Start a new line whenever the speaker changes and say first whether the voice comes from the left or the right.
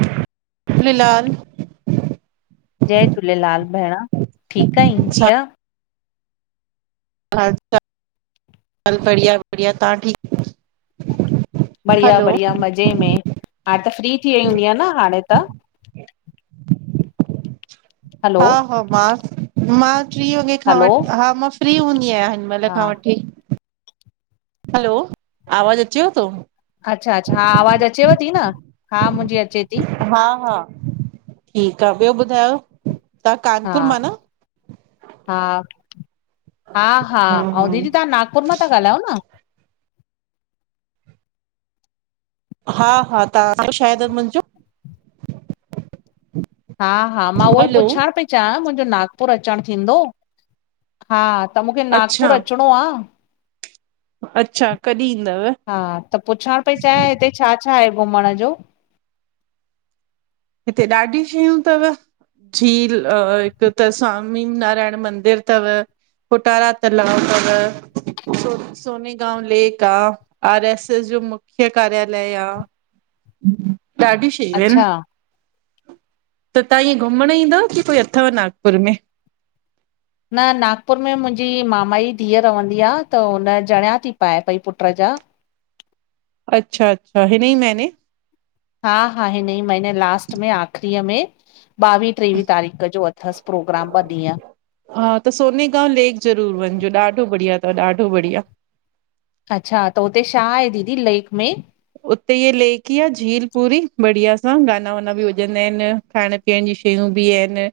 right: जय झूलेलाल।
left: जय झूलेलाल भेण, ठीकु आहीं?
right: छा
left: [unintelligible]
right: हा बढ़िया बढ़िया तहाँ ठीक [unintelligible]
left: बढ़िया- बढ़िया मज़े में, हाण त फ्री थी वई हूंदीअ न हाणे त? हलो
right: हा हा मां मां टी वॻे खां
left: हलो
right: वठी हा मां फ्री हूंदी आहियां हिन महिल
left: हा
right: खां वठी। [unintelligible] हलो, आवाज़ अचेव थो?
left: अच्छा अच्छा हा आवाज़ अचेव थी न, हा मुंहिंजी अचे थी
right: हा हा ठीकु आह, ॿियो ॿुधायो तव्हां
left: हा
right: कानपुर मां न?
left: हा हा हा,
right: हम्म
left: ऐं
right: हम्म,
left: दीदी तव्हां नागपुर मां था ॻाल्हायो न?
right: हा हा तव्हां शायदि मुंहिंजो [unintelligible]
left: हा हा मां उहो ई
right: हलो
left: पुछण पई चाहियां, मुंहिंजो नागपुर अचणु थींदो हा त मूंखे नागपुर
right: अच्छा
left: अचिणो आह।
right: अच्छा कॾहिं ईंदव
left: हा त पुछण पई चायां हिते छा? छा आहे घुमण जो?
right: हिते ॾाढी शयूं थव। झील, अ हिते त स्वामी नारायण मंदिर थव पुटारा तलाब तव। सोने गांव लेक आह, आर एस एस जो मुख्य कार्यालय आह। ॾाढी शयूं आहिनि।
left: अच्छा
right: त तव्हां ईअं घुमणु ईंदव, की कोई अथव नागपुर में?
left: न नागपुर में मुंहिंजी मामा जी धीअ रहंदी आहे। त हुन जणियां थी पाए पई पुट्र जा।
right: अच्छा- अच्छा, हिन ही महिने?
left: हा हा हिन ई महने लास्ट में आखिरीअ में, बॿावीह टेवीह तारीख़ जो अथसि प्रोग्राम ब् ॾींहं।
right: हा त सोनेगांव लेक ज़रूर वञिजो, ॾाढो बढ़िया अथव ॾाढो बढ़िया।
left: अछा, त हुते शा आहे दीदी लेक में?
right: उते लेक ई आह झील पूरी, बढ़िया सां गाना वाना बि वॼंदा आहिनि खाइण पीअण जी शयूं बि आहिनि।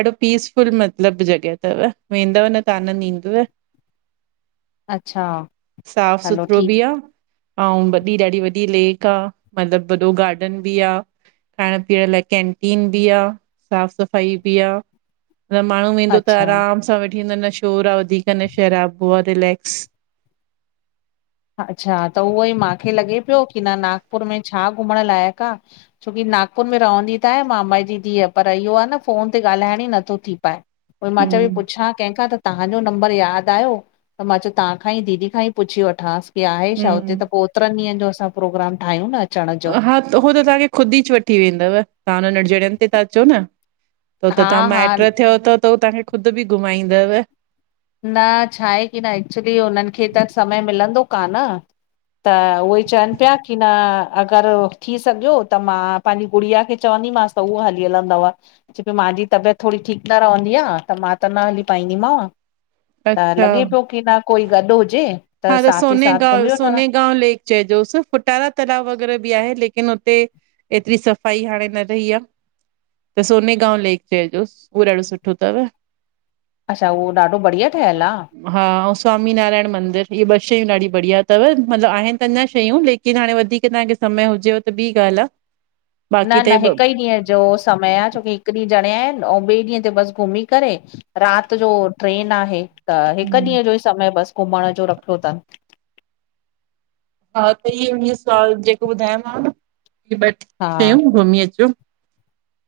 right: ॾाढो पीसफुल मतलबु जॻहि थव, वेंदव न त आनंद ईंदुव। [unintelligible]
left: अच्छा
right: साफ़
left: हलो
right: सुथरो
left: ठीकु
right: बि आहे अंऊं ब एॾी ॾाढी वॾी लेक आ, मतिलबु वॾो गार्डन बि आ। खाइण पीअण लाइ कैंटीन बि आ, साफ़ सफ़ाई बि आ। न माण्हू वेंदो त
left: अच्छा
right: आराम सां वेठी, न शोर आहे वधीक न शराबो आहे रिलेक्स
left: अच्छा, त उहो ई माखे लॻे पियो की न नागपुर में छा घुमणु लाइक़ु आ? छोकी नागपुर में रहंदी त आहे मामा जी धीअ, पर इहो आहे न फोन ते ॻाल्हाइण ई नथो थी पाए। उई मां चयो बि
right: हम्म
left: पुछां कंहिंखां त तहांजो नंबर यादि आयो, त मां चयो तव्हां खां ई दीदी खां ई पुछी वठांसि। की आहे शा हुते,
right: हम्म
left: त ओतिरनि ॾींहनि जो असां प्रोग्राम ठाहियूं न अचण जो।
right: हा त हु त तव्हांखे खुद ई छुट्टी वेंदव तव्हां हुन एड़ीन जॻायूंन ते ता अचो न हो
left: हा
right: तव्हां
left: हा
right: माइट्र थियो त त हू तव्हांखे ख़ुद बि घुमाईंदव।
left: न छा आहे की न एक्चुली हुननि खे त समय मिलंदो कान त उहे चवन पिया की न अगर थी सघियो त मां पानजी गुड़िया खे चवंदी मांस त उहो हली हलंदव। छो कि मांजी तबियत थोड़ी ठीक न रवंदी आ त मां त न हली पाईंदीमांव। त
right: अच्छा
left: लॻे पियो की न कोई गॾ हुजे।
right: हा त
left: साथ ई
right: सोने
left: साथ
right: गा
left: घुमी वठंदा
right: सोने गां लेक च जोर् फुटारा तालाव वग़ैरह बि आहे लेकिन हुते एतरी सफ़ाई हाणे न रही आ। त सोने गांव लेक चएजोस उहो ॾाढो सुठो तव।
left: अच्छा उहो ॾाढो बढ़िया ठहियल आ।
right: हा अउं स्वामी नारायण मंदिर हीअ ॿ शयूं ॾाढी बढ़िया तव मतलब आहिन त अञा शयूं लेकिन हाणे वधीक तव्हांखे समय हुजेव त ॿी ॻाल्हि आ।
left: न न हिक ई ॾींह जो समय आ छोकी हिक ॾींह जणिया आहिन अउं ॿिए ॾींहं ते बस घुमी करे रात जो ट्रेन आ त हिक ॾींहं जो ई समय बस घुमण जो रखियो तन।
right: हा त इ इ सवाल जेको ॿुधायोमांव ह ॿ
left: हा
right: शयूं घुमी अचो।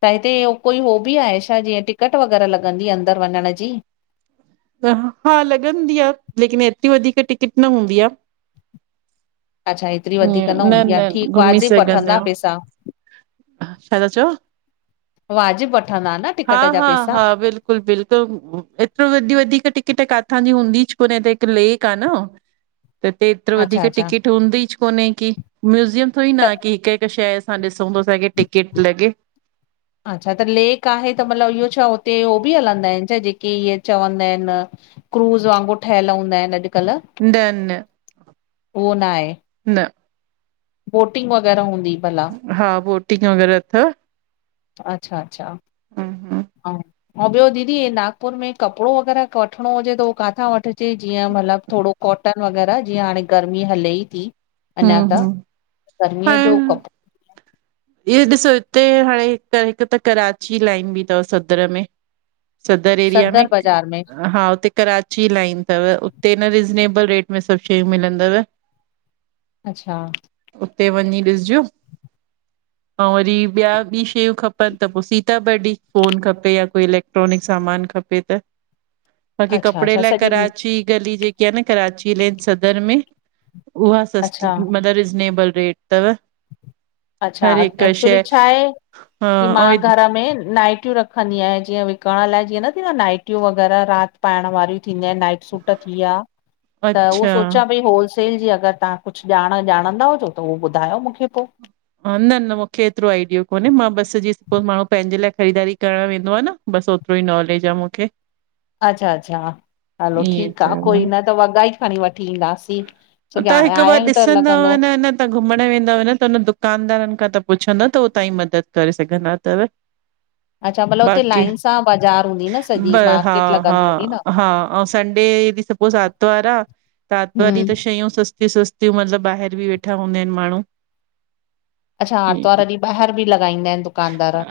left: त हिते हो को हो बि आए छा जीअं टिकट वग़ैरह लॻंदी अंदर वञण जी?
right: हा लॻंदी आ लेकिन एतिरी वधीक टिकट न हूंदी आ।
left: अच्छा हेतिरी वधीक
right: न
left: हूंदी आ
right: न
left: ठीकु
right: घुमी
left: वाजिब
right: सघंदा
left: वठंदा
right: आहियो।
left: पैसा
right: छा ता चओ
left: वाजिब वठंदा न
right: हा
left: टिकट जा
right: हा
left: पैसा?
right: हा बिल्कुल बिल्कुल बिल्कुल एतिरो टिकट काथां जी हूंदी छो त हिक लेक आ न त हिते एतिरो
left: अच्छा
right: वधीक
left: अच्छा
right: टिकट डूंदीच कोन्हे कें म्यूज़ियम थोड़ी
left: त
right: न की हिक हिक शहर असां ॾिसूं त असांखे टिकेट लॻे।
left: अच्छा त लेक आहे त मतलब इहो छा हुते उह बि हलंदा आहिन छा जेके इहे चवंदा आहिन क्रूज़ वांगुर ठहिल हूंदा आहिन अॼ अॼ
right: न न
left: उहो न आहे।
right: न
left: बोटिंग वगैर हूंदी भल
right: हा बोटिंग वग़ैरह तव।
left: अच्छा अच्छा
right: हम्म
left: अउं अउं ॿियो दीदी नागपुर में कपड़ो वग़ैरह वठणो हुजे त काथां वठजे जीअं मतलब थोड़ो कॉटन वग़ैरह जीअं हाणे गर्मी हले ई थी अञा
right: हम्म
left: त
right: हम्म
left: गर्मीअ जो कपड़ो
right: इह ॾिसो हिते हाणे हिक त कराची लाइन बि तव सधर में सदर एरिया में
left: बाज़ार में
right: हा हुते कराची लाइन तव उते न रिज़नेबल रेट में सब शयूं मिलंदव।
left: अच्छा
right: उते वञी ॾिसजो। ऐं वरी ॿिया ॿी शयूं खपन त पो सीता बर्डी फोन खपे या कोई इलेक्ट्रॉनिक सामान खपे। त बाक़ी
left: अच्छा
right: कपड़े
left: अच्छा
right: लाए
left: सॼी
right: कराची गली जेकी आहे न कराची लेन सदर में उहा सस्ती
left: अच्छा
right: मतिलब रिज़नेबल रेट तव।
left: अच्छा एक्चुली छा आहे की मां
right: हा ऐं
left: घर में नाइटियूं रख खंदी आहियां जीअं विकण लाए जीअं न थींदो नाइटियूं वग़ैरह रात पाएण वारियूं थींदी आहिन। सुट थी विया त उहो
right: अच्छा
left: सोचां भई होल सेल जी अगरि तव्हां कुझु ॼाण ॼाणंदा हुजो त उहो ॿुधायो मूंखे पो।
right: ह न न मूंखे एतिरो आइडियो कोन्हे मां बसि जीअं सपोस माण्हू पंहिंजे लाइ ख़रीदारी करणु वेंदो आ न। बस ओतिरो ई नॉलेज आ मूंखे।
left: [inaudible] अच्छा अच्छा हलो
right: ईअं
left: ठीकु
right: त
left: आ कोई न
right: तव्हां
left: त वॻा ई खणी वठी ईंदासीं। छोकी
right: तव्हां
left: हाणे
right: हिकु
left: आया
right: बार
left: आहियूं त
right: ॾिसंदव
left: लॻंदो
right: न न। तवां घुमण वेंदाव न त हुन दुकानदारन खां तव्हां पुछंदव त हो तांयी मदद करे सघंदा तव।
left: [inaudible] हुते
right: बाकी
left: लाइन सां बाज़ार हूंदी न
right: ब
left: सॼी
right: हा
left: मार्केट
right: हा
left: लॻंदी हूंदी न
right: हा आऊं संडे ॾीं स पो आर्तवार आ त आर्तवार ॾी त
left: हम्म
right: श शयूं सस्ती सस्तियूं मतिलबु ॿाहिर बि वेठा हूंदा आहिन माण्हू।
left: अच्छा आर्तवार ॾीं बाहर भी लॻाईंदा आहिन दुकानदार।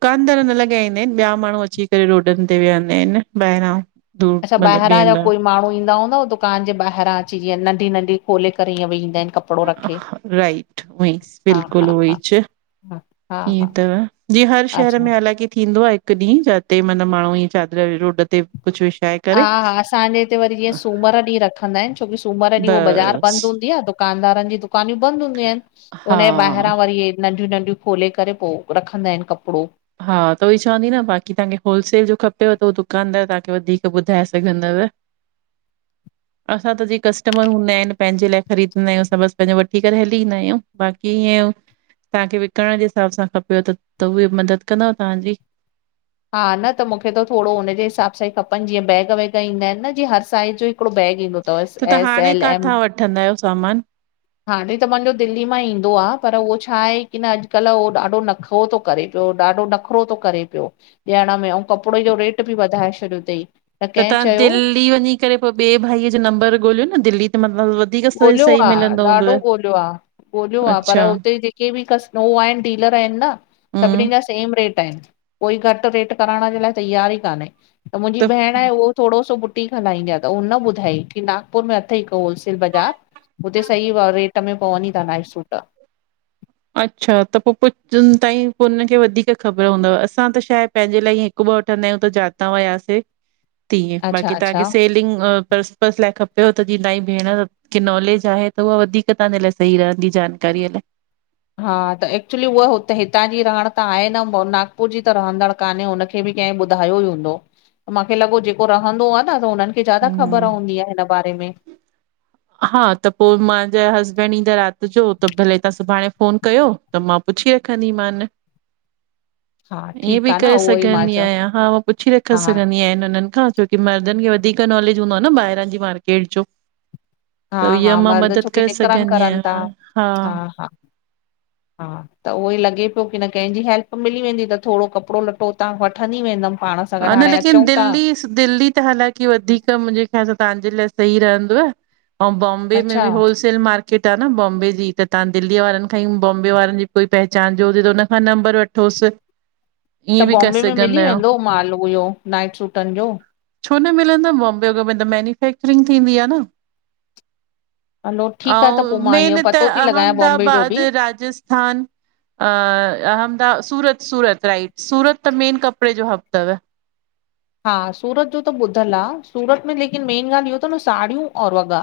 right: दुकानर न लॻाईंदा आहिनि ॿिया माण्हू अची करे रोडनि ते विहंदा आहिन ॿाहिरां। दूर
left: अच्छा
right: मतिलबु
left: ॿाहिरां जा
right: ॿिहंदा
left: कोई माण्हू ईंदा हूंदा हो दु दुकान जे ॿाहिरां अची जीअं नढी नंढी खोेले करे ईअ वईंदा आहिनि कप
right: राइट उएई
left: हा हा
right: बिल्कुलु
left: हा
right: उएईच।
left: हा हा
right: ईअं
left: हा
right: त जीअं हर शहर
left: अच्छा
right: में अलग ई थींदो आ। हिकु ॾींह जाते मतलब माण्हू ईअ चादर रोड ते कुछ विछाए
left: हा
right: करे
left: हा असांजे हिते वरी जीअं सूमर ॾीं रखंदा आहिन छोकी सूमर ॾींअ उह बाज़ार
right: बसि
left: बंदि हूंदी आ त दुकानदारनि जी दुकायूं बंदि हूंदियूं आहिन त हुन
right: हा
left: जे ॿाहिरां वरी ए नंढियूं नंढियूं खोले करे पो रखंदा आहिन कपिड़ो।
right: हा त उहई चवां ती न बाक़ी तव्हांखे होलसेल जो खपेव त उह दुकानदार तव्हांखे वधीक ॿुधाए सघंदव।
left: [inaudible]
right: असां त जीह कस्टमर हूंदा आहिन पंहिंजे लाइ ख़रीददा आयूं असां बसि पंहिंजो वठी करे हली ईंदा आयूं बाक़ी ईअं तव्हांखे विकिण जे हिसाब सां खपेव त त उहे मदद कंदव तव्हांजी।
left: हा न त मूंखे त थोरो हुनजे हिसाबु सां ई खपनि जीअं बैग वैग ईंदा आहिन न जीअं हर साइज़ जो हिकिड़ो बैग ईंदो तव
right: त तव्हां
left: एस
right: हाणे
left: एल एम
right: काथां वठंदा आयो सामान।
left: हाणे त मांजो दिल्ली मां ईंदो आ पर उहो छा आहे की न अॼुकल्ह उहो ॾाढो नख़रो थो करे। पियो ॾाढो नखरो थो करे पियो ॾियण में आऊं कपिड़े जो रेट बि वधाए छॾियो तईं।
right: त तव्हां दिल्ली वञी करे पोइ ॿे भाईअ जो नंबर ॻोल्हियो न दिल्ली त मतलब व
left: ॻोल्हियो आ, ॾाढो ॻोल्हियो आ। ॻोल्यो आ पर
right: अच्छा
left: हुते जेके भी कस उ आहिन डीलर आहिन न सभिनी
right: हम्म
left: जा सेम रेट आहिन कोई घटि रेट करण जे लाइ तयार ई काने त मुंहिंजी भेण आहे उह थोरो सो बुटीक हलाईंदी आ त उन ॿुधाई की नागपुर में अथई हिकु होलसेल बज़ार। हुते सही व रेट में पवनी था नाइट सूट।
right: अच्छा त पो पु जीन ताईं पो हुनखे वधीक ख़बर हूंदव असां त छा आहे पंहिंजे लाइ ई हिक ब वठंदा आहियूं त जाता वयासे
left: [inaudible]
right: तीअं
left: अच्छा
right: बाक़ी तव्हांखे
left: अच्छा।
right: सेलिंग अ पर्पस लाइ खपेव त जीअं तहांजी भेण की नॉलेज आहे त उहा वधीक तहांजे लाइ सही रहंदी जानकारीअ लाए।
left: हा त एक्चुली उआ हुते हितां जी रहण त आहे न नागपुर जी त रहंदड़ कान्हे हुनखे बि कंह ॿुधायो ई हूंदो। माखे लॻो जेको रहंदो आ न त हुननि खे ज्यादा
right: हम्म
left: ख़बर हूंदी आ हिन बारे में।
right: हा त पोइ मुंहिंजा हसबैंड ईंदा राति जो, त भले तव्हां सुभाणे फोन कयो। त मां पुछी रखंदीमान।
left: [unintelligible] हा
right: ईअं
left: ठीकु
right: बि
left: आ न
right: करे
left: उहो ई मां
right: सघंदी
left: चयो
right: आहियां। हा उ पुछी रख
left: हा
right: सघंदी आहियां हुनन खां छ की मर्दन खे वधीक नॉलेज हूंदो आ न ॿाहिरां जी मार्केट जो। त
left: हा-
right: इहा
left: हा
right: मां
left: मर्द छो
right: मदद
left: की
right: करे
left: निकरन
right: सघंदी
left: करन ता
right: आहियां
left: हा -हा- हा। त उहो ई लॻे पयो की न केजी हेल्प मिली वेंदी त थोॾो कपड़ो लटो हुतां वठंदी वेंदम पाण। सां गॾु
right: ह न
left: हाणे अचूं
right: लेकिन
left: था
right: दिल्ली दिल्ली त हालाकी वधीक मुंजे ख़याल तहांजे लाए सही रहदो। अउ बॉम बे में
left: अच्छा
right: बि होल सेल मार्केट आ न बॉम्बे जी त तहां दिल्ली वारन खां ई बॉम्बे वारन जी कोई पहचान जो हुजे त हुनखां नंबर वठ ठोस
left: त बॉम्बे में मिली वेंदो माल इहो नाइट सूटन जो?
right: छो न मिलंदा बॉम्बे अग में त मैन्युफैक्चरिंग थींदी आ न।
left: हलो ठीकु आहे त
right: ऐं
left: पोइ मां
right: मेन
left: इहो
right: त
left: पतो थी लॻायां बॉम्बे जो
right: अहमदाबाद,
left: बि
right: राजस स्थान, अहमदा, सूरत- सूरत राइट सूरत त मेन कपड़े जो हब तव।
left: हा सूरत जो त ॿुधल आ। सूरत में लेकिन मेन ॻाल इहो तव न साड़ियूं और वॻा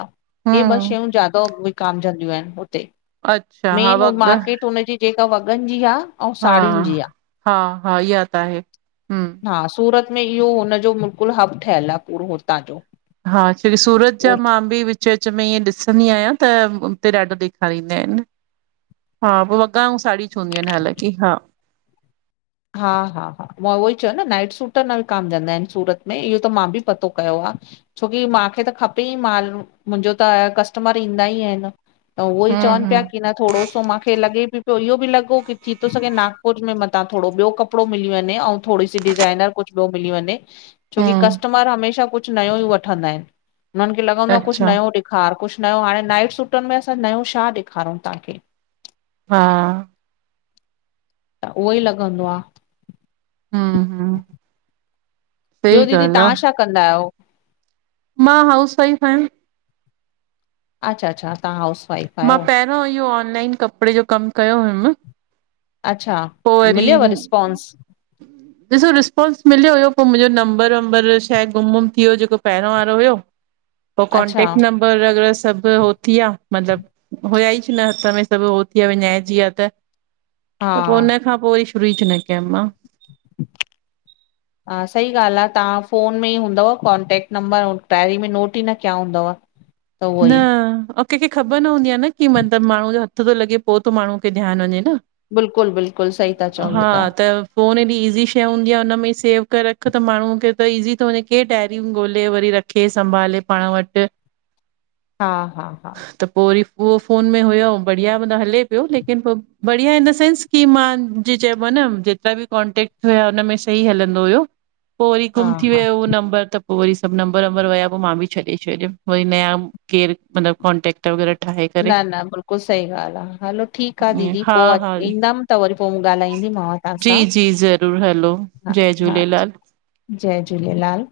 left: हे ॿ
right: हम्म
left: शयूं ज्यादा विकामजंदियूं आहिन हुते।
right: अच्छा हा
left: मेन उ
right: वॻ
left: मार्केट हुनजी जेका वॻन जी आ
right: हा -हा- हा इया ता आहे, हम्म
left: हा सूरत में इहो हुनजो बिल्कुल हब ठहियल आ पूरो हुतां जो
right: हा छोकी सूरत जा
left: उ
right: मां बि विच- विच में ईअं ॾिसंदी आयां त, उते ॾाढो ॾेखारींदा आहिन। हा पो वॻा ऐं साड़ी छ हूंदीयूं आहिन हालकी, हा
left: हा- हा- हा मां उहो ई चयो न नाइट सूट न विकामजंदा आहिन सूरत में इहो त मां बि पतो कयो आ। छोकी मांखे त खपे ई माल, मुंजो त कस्टमर ईंदा ई आहिन। त उहो ई
right: हम्म
left: चवन पया
right: हम्म
left: की न थोॾो सो मांखे लॻे बि पयो इहो बि लॻो की थी थो सघे नागपुर में मता थोॾो ॿयो कपड़ो मिली वञे, अउ थोॾी सी डिजाइनर कुझ ॿयो मिली वञे। छोकी
right: हम्म
left: कस्टमर हमेशा कुझ नयो ई वठंदा आहिन। हुनन खे लगंदो आ कुझ
right: अच्छा
left: नयो खार कुझ नयो हाणे नाइट सूटन में असां नओं छा ॾेखारयूं तहांखे?
right: हा
left: त उहो ई लॻंदो आ।
right: हम्म- हम्म
left: ॿयो
right: सही
left: दीदी
right: ॻाल्हि
left: तहां
right: आहे
left: छा कंदा आयो?
right: मां हाउस वाइफ आयां।
left: अच्छा -अच्छ तहां हाउस वाइफ
right: मां
left: आहियो,
right: पहिरों इहो ऑनलाइन कपड़े जो कम कयो हुयम।
left: अच्छा
right: पो वरी
left: मिलियव रिस्पॉन्स?
right: ॾिसो रिस्पोंस मिल्यो हुयो पो मुंजो नंबर- वंबर शा आहे गुम -वुम थी वियो जेको पहरो वारो हुयो। पो
left: अच्छा
right: कॉन्टेक नंब पर अगर सभु हो थीया, मतलबु हुया ई छ न हथ में सभु हो थीआ विञाई जी आ त [unintelligible]
left: हा
right: त पो उन खां पो वरी शुरू ई थी न कयमु, मां
left: हा सही ॻाल आ, तहां फ़ोन में ई हूंदव। कॉन्टेक्ट नंबर डायरी में नोट ई न किया हूंदव। [inaudible] ई
right: न केंखे ख़बर न हूंदी आ न की मतलब माण्हू जो हथ तो लॻे, पो तो माण्हूअ खे ध्यानु वञे न।
left: बिल्कुलु बिल्कुलु सही था चओ
right: हा
left: इहो
right: त फोनु एॾी ईॼी शइ हूंदी आ उन्ह मेंई सेव करे रखु, त माण्हूअ खे त इज़ी थियो वंञें। केरु डायरियूं ॻोल्हे वरी रख केरु संभाले पांण वटि
left: हा हा हा
right: त पो वरी उहो फोन में हुयो बढ़िया, मतिलबु हले पियो। लेकिन पो बढ़िया इन्हसेंस की मां, जीयं चइबो आ न, जेतिरा बि कॉन्टेक्ट हुया उनमें सही हलंदो हुयो पो वरी
left: हा
right: गुम थी
left: हा
right: वियो उहो, नंबर त पो वरी सभु नंब वंबर वया पो मां ॿि छॾे छॾियो। वरी नयां केर मतलबु कॉन्टेक्ट ट वग़ैरह ठाहे करे
left: न न बिल्कुलु सही ॻाल्हि आ, हलो ठीक आ
right: ईअं
left: दीदी
right: हा
left: पो अच्
right: हा
left: ईंदमि त वरी पो मुं ॻाल्हाईंदीमांव तव्हां सां
right: जी- जी ज़रूरु, हलो
left: हा
right: जय
left: हा
right: झूलेलाल।
left: जय झूलेलाल।